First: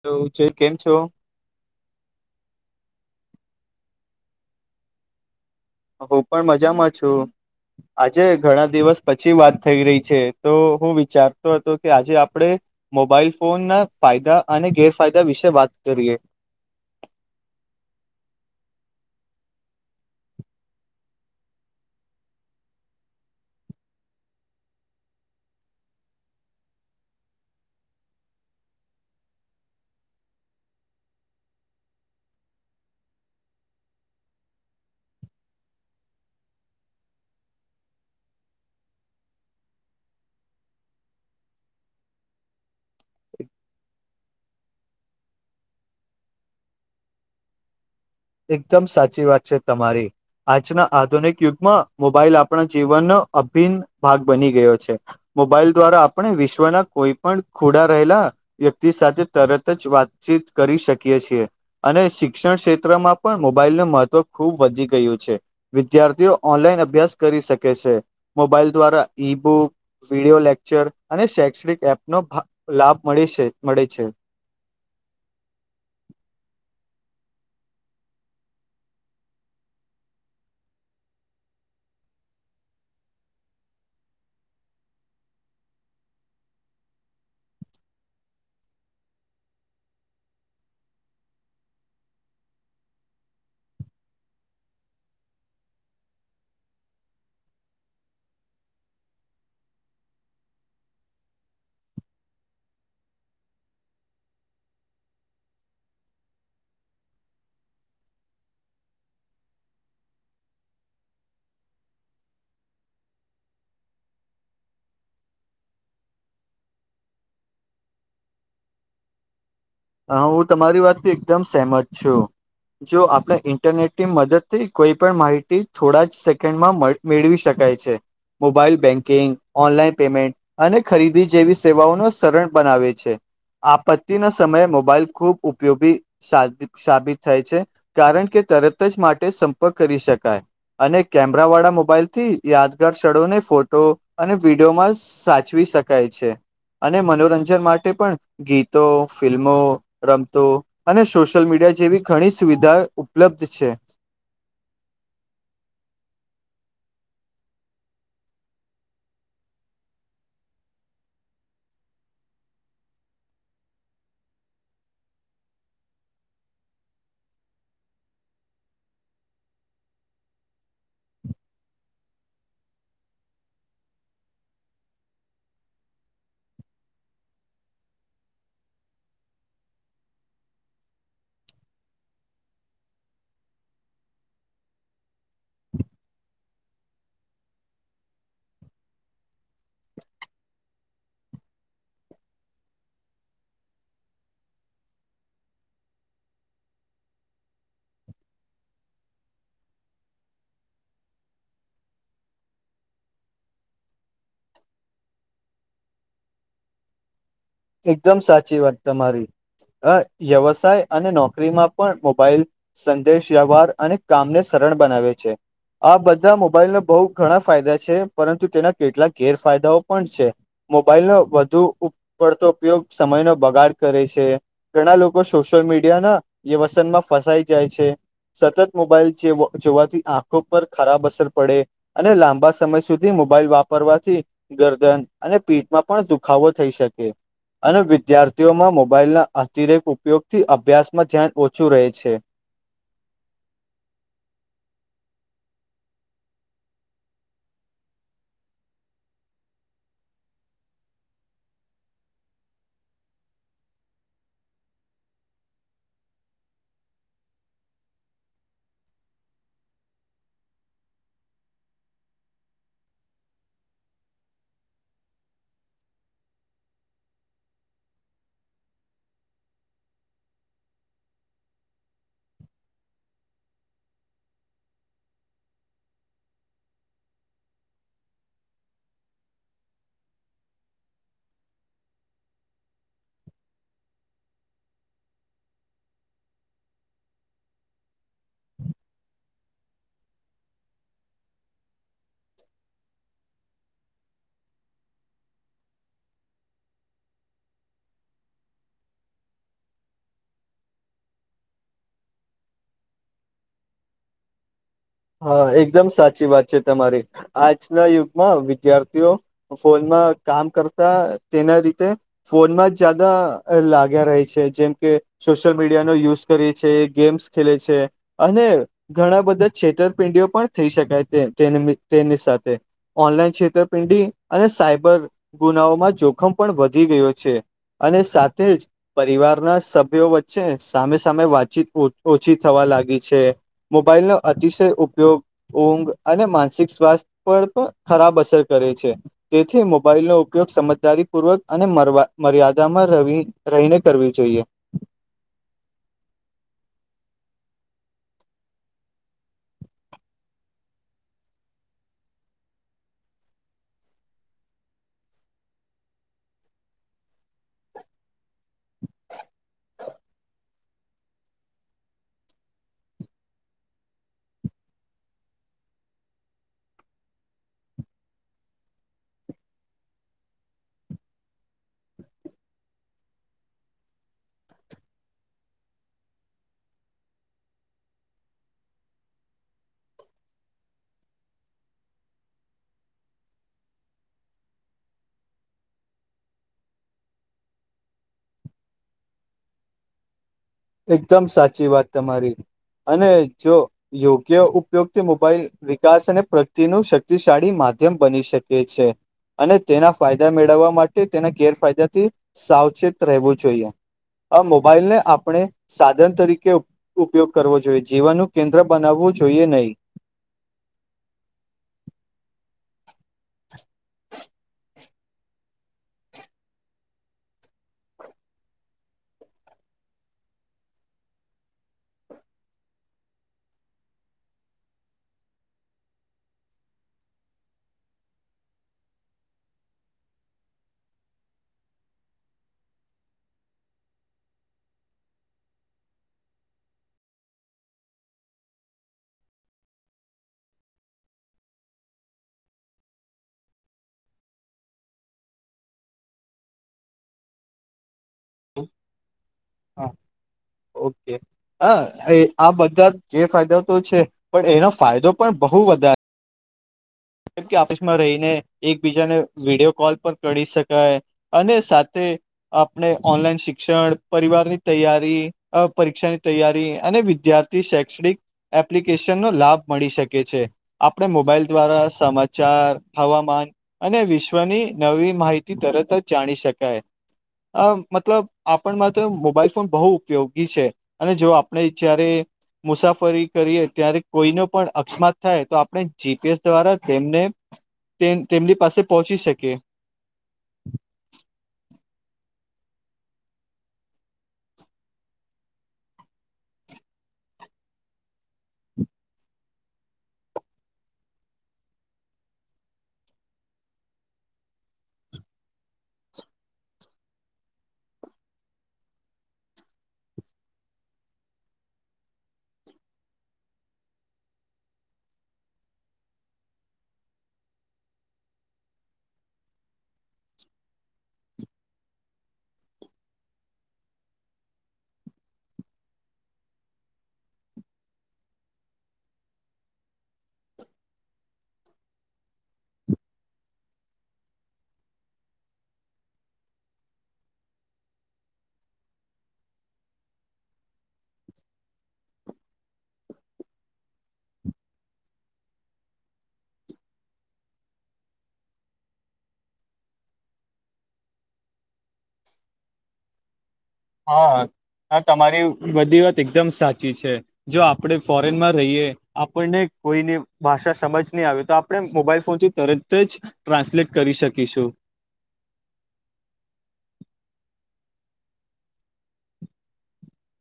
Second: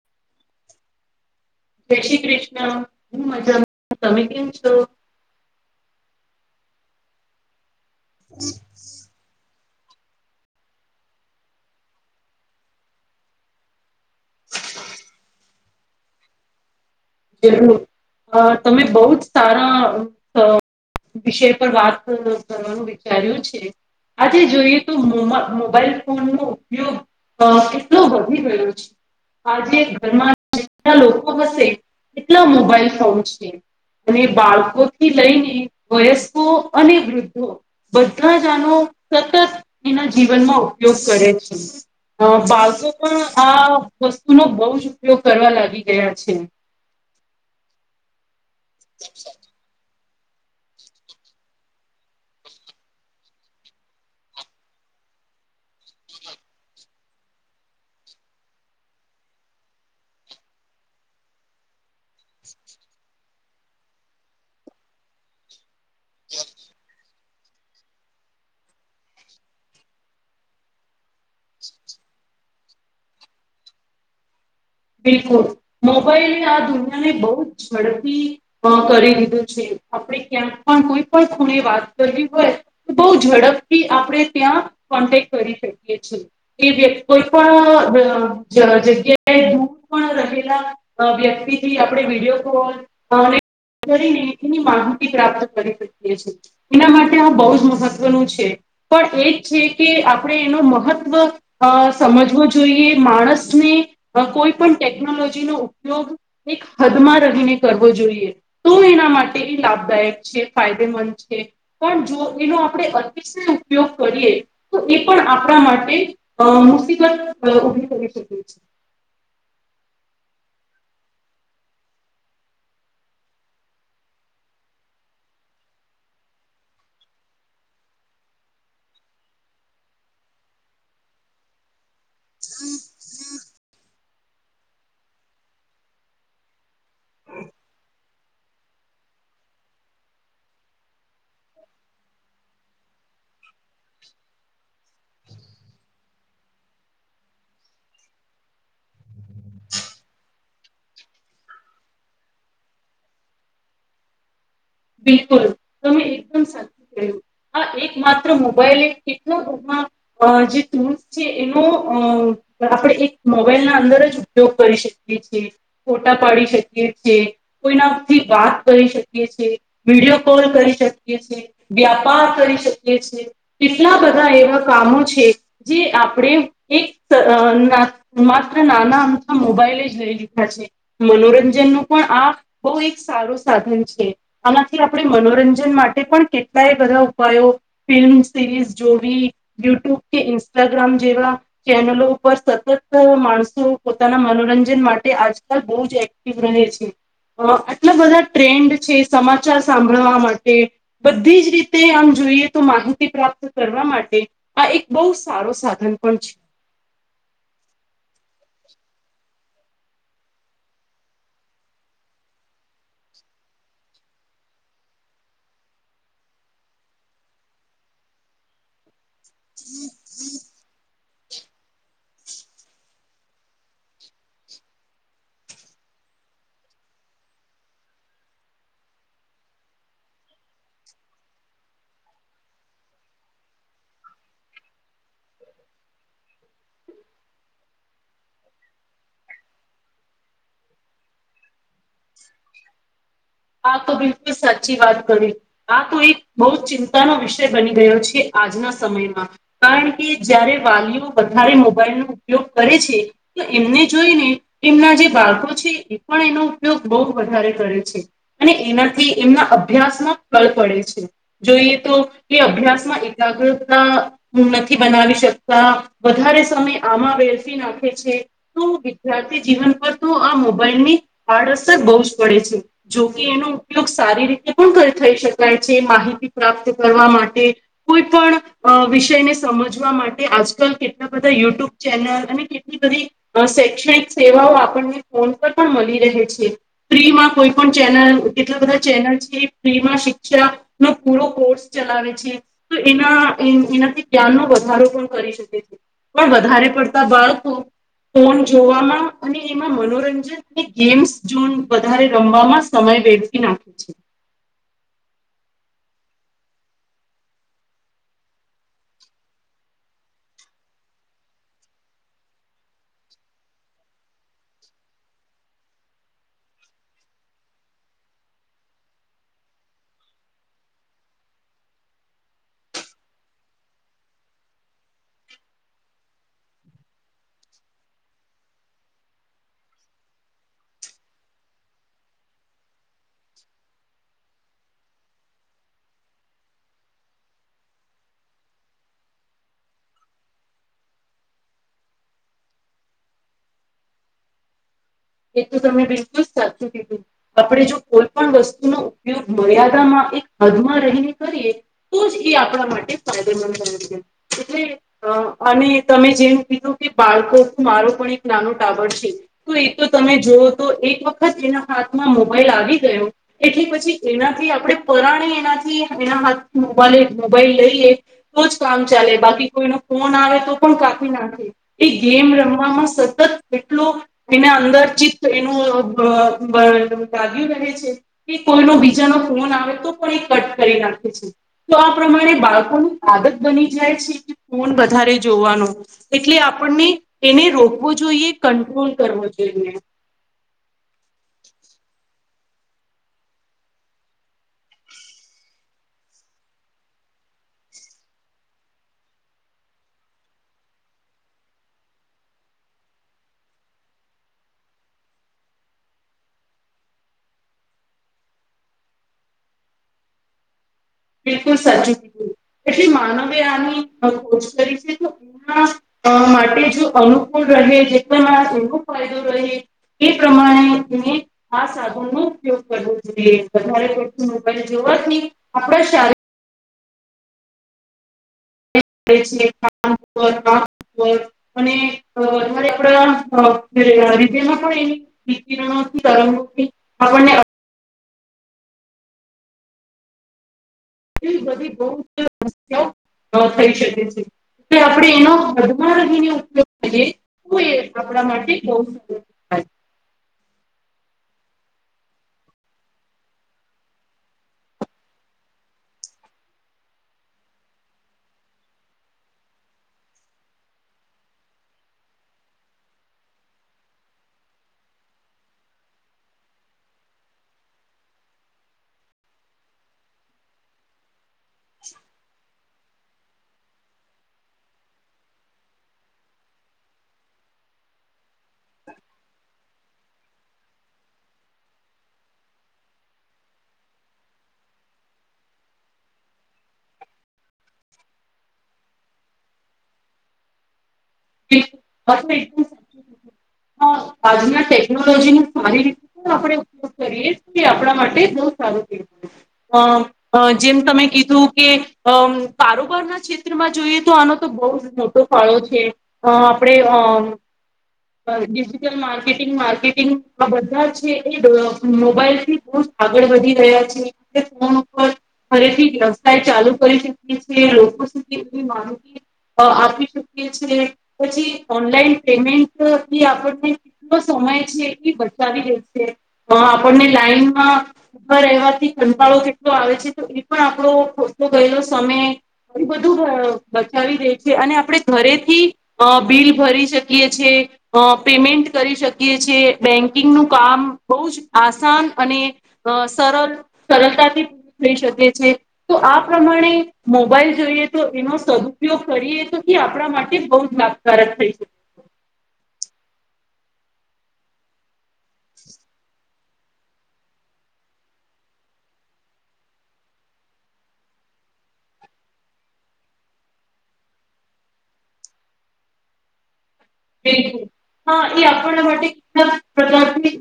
Hello જય કેમ છો જય શ્રી કૃષ્ણ હું મજા તમે કેમ છો હું પણ મજામાં છું આજે ઘણા દિવસ પછી વાત થઈ રહી છે તો હું વિચારતો હતો કે આજે આપડે મોબાઈલ ફોન ના ફાયદા અને ગેરફાયદા વિશે વાત કરીએ જરૂર તમે બહ જ સારા વિષય પર વાત કરવાનું વિચાર્યું છે આજે જોઈએ તો મો મોબાઈલ ફોન નો ઉપયોગ અ કેટલો વધી ગયો છે આજે ઘરમાં જે લોકો હશે કેટલા મોબાઈલ ફોન છે અને બાળકો થી લઈને વયસ્કો અને વૃદ્ધો બધા જ આનો સતત એના જીવનમાં ઉપયોગ કરે છે અ બાળકો પણ આ વસ્તુનોો બહુજ ઉપયોગ કરવા લાગી ગયા છે એકદમ સાચી વાત છે તમારી આજના આધુનિક યુગમાં મોબાઈલ આપણા જીવનનો અભિન્ન ભાગ બની ગયો છે મોબાઈલ દ્વારા આપણે વિશ્વના કોઈ પણ ખુડા રહેલા વ્યક્તિ સાથે તરત જ વાતચીત કરી શકીએ છીએ અને શિક્ષણ ક્ષેત્રમાં પણ મોબાઈલ ન મહત્વ ખુબ વધી ગયું છે વિદ્યાર્થીઓ ઓનલાઈન અભ્યાસ કરી શકે છે મોબાઈલ દ્વારા ઈબુક વિડીયો લેક્ચર અને શૈક્ષણિક એપ નો લાભ મળ મળે છે બિલકુલ મોબાઈલ આ દુનિયા ને બહુ જ ઝડપી કરી દીધું છે, આપણે ક્યાંક પણ કોઈ પણ ખૂણે વાત કરવી હોય. બઉુ ઝડપથી આપણે ત્યાં કોન્ટેક્ટ કરી શકીએ છીએ, એ વ્યક્તિ કોઈ પણ જગ્યાએ, રહેલા વ્યક્તિથી આપણે વિડીયો કોલ કરીની માહિતી પ્રાપ્ત કરી શકીએ છીએ, એના માટે આ બહુ જ મહત્વનું છે, પણ એ છે કે આપણે એનો મહત્ત્વ અ સમજવો જોઈએ, માણસને કોઈ પણ ટેકનોલોજીનો ઉપયોગ એક હદમાં રહીને કરવો જોઈએ. તો એના માટે એ લાભદાયક છે ફાયદેમંદ છે, પણ જો એનો આપણે અ ઉપયોગ કરીએ તો એ પણ આપણા માટે અ મુસીબત ઉભી કરી શકીએ છીએ, હા હું, તમારી વાત તો એકદમ સહેમત છું. જો આપણે ઈન્ટરનેટની મદદથી કોઈ પણ માહિતી થોડા જ સેકન્ડમાં મળ મેળવી શકાય છે. મોબાઈલ બેન્કિંગ ઓનલાઈન પેમેન્ટ અને ખરીદી જેવી સેવાઓનો સરળ બનાવે છે, આપત્તિના સમયે મોબાઈલ ખૂબ ઉપયોગી સા સાબિત થાય છે. કારણ કે તરત જ માટે સંપર્ક કરી શકાય. અને કેમેરા વાળા મોબાઈલ થી યાદગાર ક્ષળોને ફોટો અને વિડીયોમાં સાચવી શકે, જાયે છે અને મનોરંજન માટે પણ ગીતો ફિલ્મો રમતો અને સોશિયલ મીડિયા જેવી ઘણી સુવિધા ઉપલબ્ધ છે, બિલકુલ તમે એકદમ સાસુ હા, એક માત્ર મોબાઈલ કેટલા ઘરમાં અ જે ટૂલ્સ છે એનો અ આપણે એક મોબાઈલ ના અંદર જ ઉપયોગ કરી શકીએ છીએ, ફોટા પાડી શકીએ છીએ, કોઈનાથી વાત કરી શકીએ છે. વિડીયો કોલ કરી શકીએ, છીએ વ્યાપાર કરી શકીએ છીએ, કેટલા બધા એવા કામો છે, જે આપણે એક [inaudible] માત્ર નાના આમક મોબાઈલે જ લઈ લીધા છે. મનોરંજન નું પણ આ બહુ એક સારું સાધન છે, આમાંથી આપણે મનોરંજન માટે પણ કેટલાય બધા ઉપાયો ફિલ્મ સિરીઝ જોવી યુટ્યુબ કે ઇન્સ્ટાગ્રામ જેવા ચેનલો ઉપર સતત માણસો પોતાના મનોરંજન માટે આજકાલ બહુ જ [inaudible] રહે છે, આટલા બધા ટ્રેન્ડ છે સમાચાર સાંભળવા માટે બધી જ રીતે આમ જોઈએ, તો માહિતી પ્રાપ્ત કરવા માટે આ એક બહુ સારો સાધન પણ છે. એકદમ સાચી વાત તમારી વ્યવસાય અને નોકરીમાં પણ મોબાઈલ સંદેશ વ્યવહાર અને કામને સરળ બનાવે છે, આ બધા મોબાઈલને બહુ ઘણા ફાયદા છે, પરંતુ તેના કેટલાક ગેરફાયદાઓ પણ છે, મોબાઈલ વધુ પડતો ઉપયોગ સમય ન બગાડ કરે છે, ઘણા લોકો સોશિયલ મીડિયા ના વ્યવસન ફસાઈ જાય છે, સતત મોબાઈલ જોવાથી આંખો પર ખરાબ અસર પડે અને લાંબા સમય સુધી મોબાઈલ વાપરવાથી ગરદન અને પીઠમાં પણ દુખાવો થઈ શકે, અને વિદ્યાર્થીઓમાં મોબાઈલ ના અતિરેક ઉપયોગથી અભ્યાસમાં ધ્યાન ઓછું રહે છે, હા તો બિલકુલ સાચી વાત કરી. આ તો એક બહુ ચિંતાનો વિષય બની ગયો છે, આજના સમયમાં કારણ કે જારે વાલીઓ વધારે મોબાઈલ નો ઉપયોગ કરે છે, તો એમને જોઈને એમના જે બાળકો છે એ પણ એનો ઉપયોગ બહુ વધારે કરે છે. અને એનાથી એમના અભ્યાસમાં ફળ પડે છે જોઈએ તો કે અભ્યાસમાં એકાગ્રતા હુ નથી બનાવી શકતા વધારે સમય આમાં બેલફી નાખે છે તો વિદ્યાર્થી જીવન પર તો આ મોબાઈલ ની આડઅસર બહુ જ પડે છે જોકે એનો ઉપયોગ સારી રીતે પણ થઈ શકાય છે માહિતી પ્રાપ્ત કરવા માટે કોઈ પણ વિષયને સમજવા માટે આજકાલ કેટલા બધા યુટ્યુબ ચેનલ અને બધી શૈક્ષણિક સેવાઓ આપણને ફોન પર પણ મળી રહે છે ફ્રીમાં કોઈ પણ ચેનલ કેટલા બધા ચેનલ છે એ ફ્રીમાં શિક્ષા નો પૂરો કોર્સ ચલાવે છે તો એના એનાથી જ્ઞાનનો વધારો પણ કરી શકે છે પણ વધારે પડતા બાળકો ફોન જોવામાં અને એમાં મનોરંજન અને ગેમ્સ જોન વધારે રમવામાં સમય વેઠી નાખે છે હા એકદમ સાચી વાત છે તમારી આજના યુગમાં વિદ્યાર્થીઓ ફોનમાં કામ કરતા તેના રીતે ફોનમાં જ જ્યાદા લાગ્યા ર છે જેમ કે સોશિયલ મીડિયાનોો યુઝ કરીએ છે ગેમ્સ ખેલે છે અને ઘણા બધા છેતરપિંડીઓ પણ થઈ શકાય તે તેની તેની સાથે ઓનલાઈન છેતરપિંડી અને સાયબર ગુનાઓમાં જોખમ પણ વધી ગયો છે અને સાથે જ પરિવારના સભ્યો વચ્ચે સામે સામે વાતચીત ઓછી થવા લાગી છે મોબાઈલનો અતિશય ઉપયોગ ઊંઘ અને માનસિક સ્વાસ્થ્ય પર પણ ખરાબ અસર કરે છે તેથી મોબાઈલ નો ઉપયોગ સમજદારીપૂર્વક અને મર્યાદામાં ર રહીને કરવી જોઈએ એ તો તમે બિલકુલ સાચું કીધું આપણે જો કોઈ પણ વસ્તુનો ઉપયોગ મર્યાદામાં એક હદમાં રહીને કરીએ તો જ એ આપણા માટે ફાયદેમંદ થ છે એટલે અ અને તમે જેવ કીધું કે બાળકો મારો પણ એક નાનો ટાવર છે તો તો તમે જોુઓ તો એક વખત એના હાથમાં મોબાઈલ આવી ગયો એટલે પછી એનાથી આપણે પરાણે એનાથી એના હાથ મોબા મોબાઈલ લઈએ તો જ કામ ચાલે બાકી કોઈનો ફોન આવે તો પણ કાફી નાખે એ ગેમ રમવામાં સતત એટલો એના અંદર ચિતત એનું લાગ્યું રહે છે કે કોઈનો બીજાનો ફોન આવે તો પણ એ કટ કરી નાખે છે તો આ પ્રમાણે બાળકોની આદત બની જાય છે કે ફોન વધારે જોવાનો એટલે આપણને એને રોકવો જોઈએ કંટ્રોલ કરવો જોઈએ એકદમ સાચી વાત તમારી અને જો યોગ્ય ઉપયોગથી મોબાઈલ વિકાસ અને પ્રગતિનું શક્તિશાળી માધ્યમ બની શકે છે અને તેના ફાયદા મેળવવા માટે તેના ગેરફાયદાથી સાવચેત રહેવું જોઈએ આ મોબાઈલ ને આપણે સાધન તરીકે ઉપયોગ કરવો જોઈએ જીવનનું કેન્દ્ર બનાવવું જોઈએ નહીં બિલકુલ સાચી બક એટલે માનવે આની કોચ કરી છે તો માટે જો અનુકૂળ રહે જે કોઈ મા એો ફાયદો રહે એ પ્રમાણેને આ સાબુન નો ઉપયોગ કરવો જોઈએ વધારે ખછું જોવા જ નહી આપણા શ મ વધારે આપ એ બધી બહ સમસ્યા થઈ શકે છે તો આપણેે એનો હદમાં રહીને ઉપયોગ કરીએ તો એ આપણા માટે બહુ સારું થાય. હા ઓકે હ એ આ બધા જે ફાયદા તો છે પણ એનો ફાયદો પણ બહુ વધારે કેમ કે ઓફિસમાં રહીને એકબીજાને વિડીયો કોલ પણ કરી શકાય. અને સાથે આપણે ઓનલાઈન શિક્ષણ પરિવારની તૈયારી અ પરીક્ષાની તૈયારી અને વિદ્યાર્થી શૈક્ષણિક એપ્લિકેશન નો લાભ મળી શકે છે આપણે મોબાઈલ દ્વારા સમાચાર હવામાન-' અને વિશ્વની નવી માહિતી તરત જ જાણી શકાય. અ મતલબ આપણમાં તો મોબાઈલ ફોન બહુ ઉપયોગી છે. અને જો આપણે જ્યારે મુસાફરી કરીએ ત્યારે કોઈનો પણ અકસ્માત થાય તો આપણે જીપીએસ દ્વારા તેમને તેમની પાસે પહોંચી શકે. એકમ સાચ આજના ટેકનોલોજીને સારી રીતે આપણે ઉપયોગ કરીએ તો આપણા માટે બહુ સારું તેલ મળે અ જેમ તમે કીધું કે અમ કારોબાર ના ક્ષેત્રમાં જોઈએ તો આનો તો બહુ જ મોટા ફળો છે અ આપડે અ ડિજિટલ માર્કેટિંગ માર્કેટિંગ આ બધા છે. એ મોબાઈલથી બ આગળ વધી રહ્યા છે એ ફોન ઉપર ફરીથી વ્યવસાય ચાલુ કરી શકીએ છીએ લોકો સુધી એ માનું આપી ચુકી છ છેએ પછી ઓનલાઈન પેમેન્ટથી આપને એ સમય છે. એટલી બચાવી લેશે આપણને લાઈનમાં ઉભા રહેવાથી કંટાળો કેટલો આવે છે તો એ પણ આપડો ખોટલો ગયેલો સમય-' એું બધું બચાવી દે છે. અને આપડે ઘરેથી અ બિલ ભરી શકીએ છેએ, અ પેમેન્ટ કરી શકીએ છીએ બેંકિંગનું કામ બહુ જ આસાન અને અ સરળ સરળતાથી પૂરી થઈ શકે છે. તો આ પ્રમાણે મોબાઈલ જોઈએ તો એનો સદુપયોગ કરીએ તો એ આપણા માટે બૌ ાકારક થઈ શકે હા હા તમારી બધી વાત એકદમ સાચી છે. જો આપણેે ફોરેન માં રહીએ આપણને કોઈની ભાષા સમજ નહી આવે તો આપણે મોબાઈલ ફોન થી તરત જ ટ્રાન્સલેટ કરી શકીશું. બિલકુલ હા એ આપણા માટે કે પ્રકારની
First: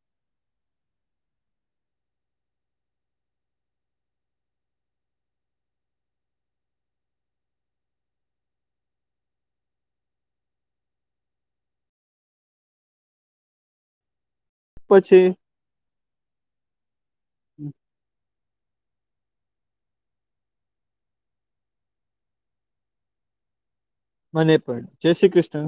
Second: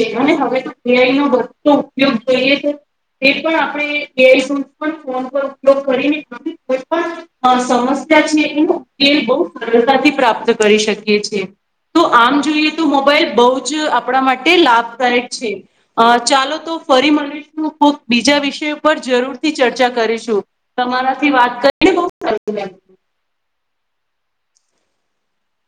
છે. અને હવેઈ ન બો ઉપયોગ થઈએ છે. એ પણ આપણે યરફોન્ પણ ફોન પર ઉપયોગ કરીને સમસ્યા છે એલ બહ સરળતાથી પ્રાપ્ત શકી તો આમ જોઈએ તો મોબાઈલ બ જ આપણા માટે પછી લાભદાયક છે. અ ચાલો તો ફરી મળીશુંક બીજા વિષય પરર જરૂરથી ચર્ચા કરીશું. તમારાથી વાત કરીને કો કરમ મને એપા જય શ્રી કૃષ્ણ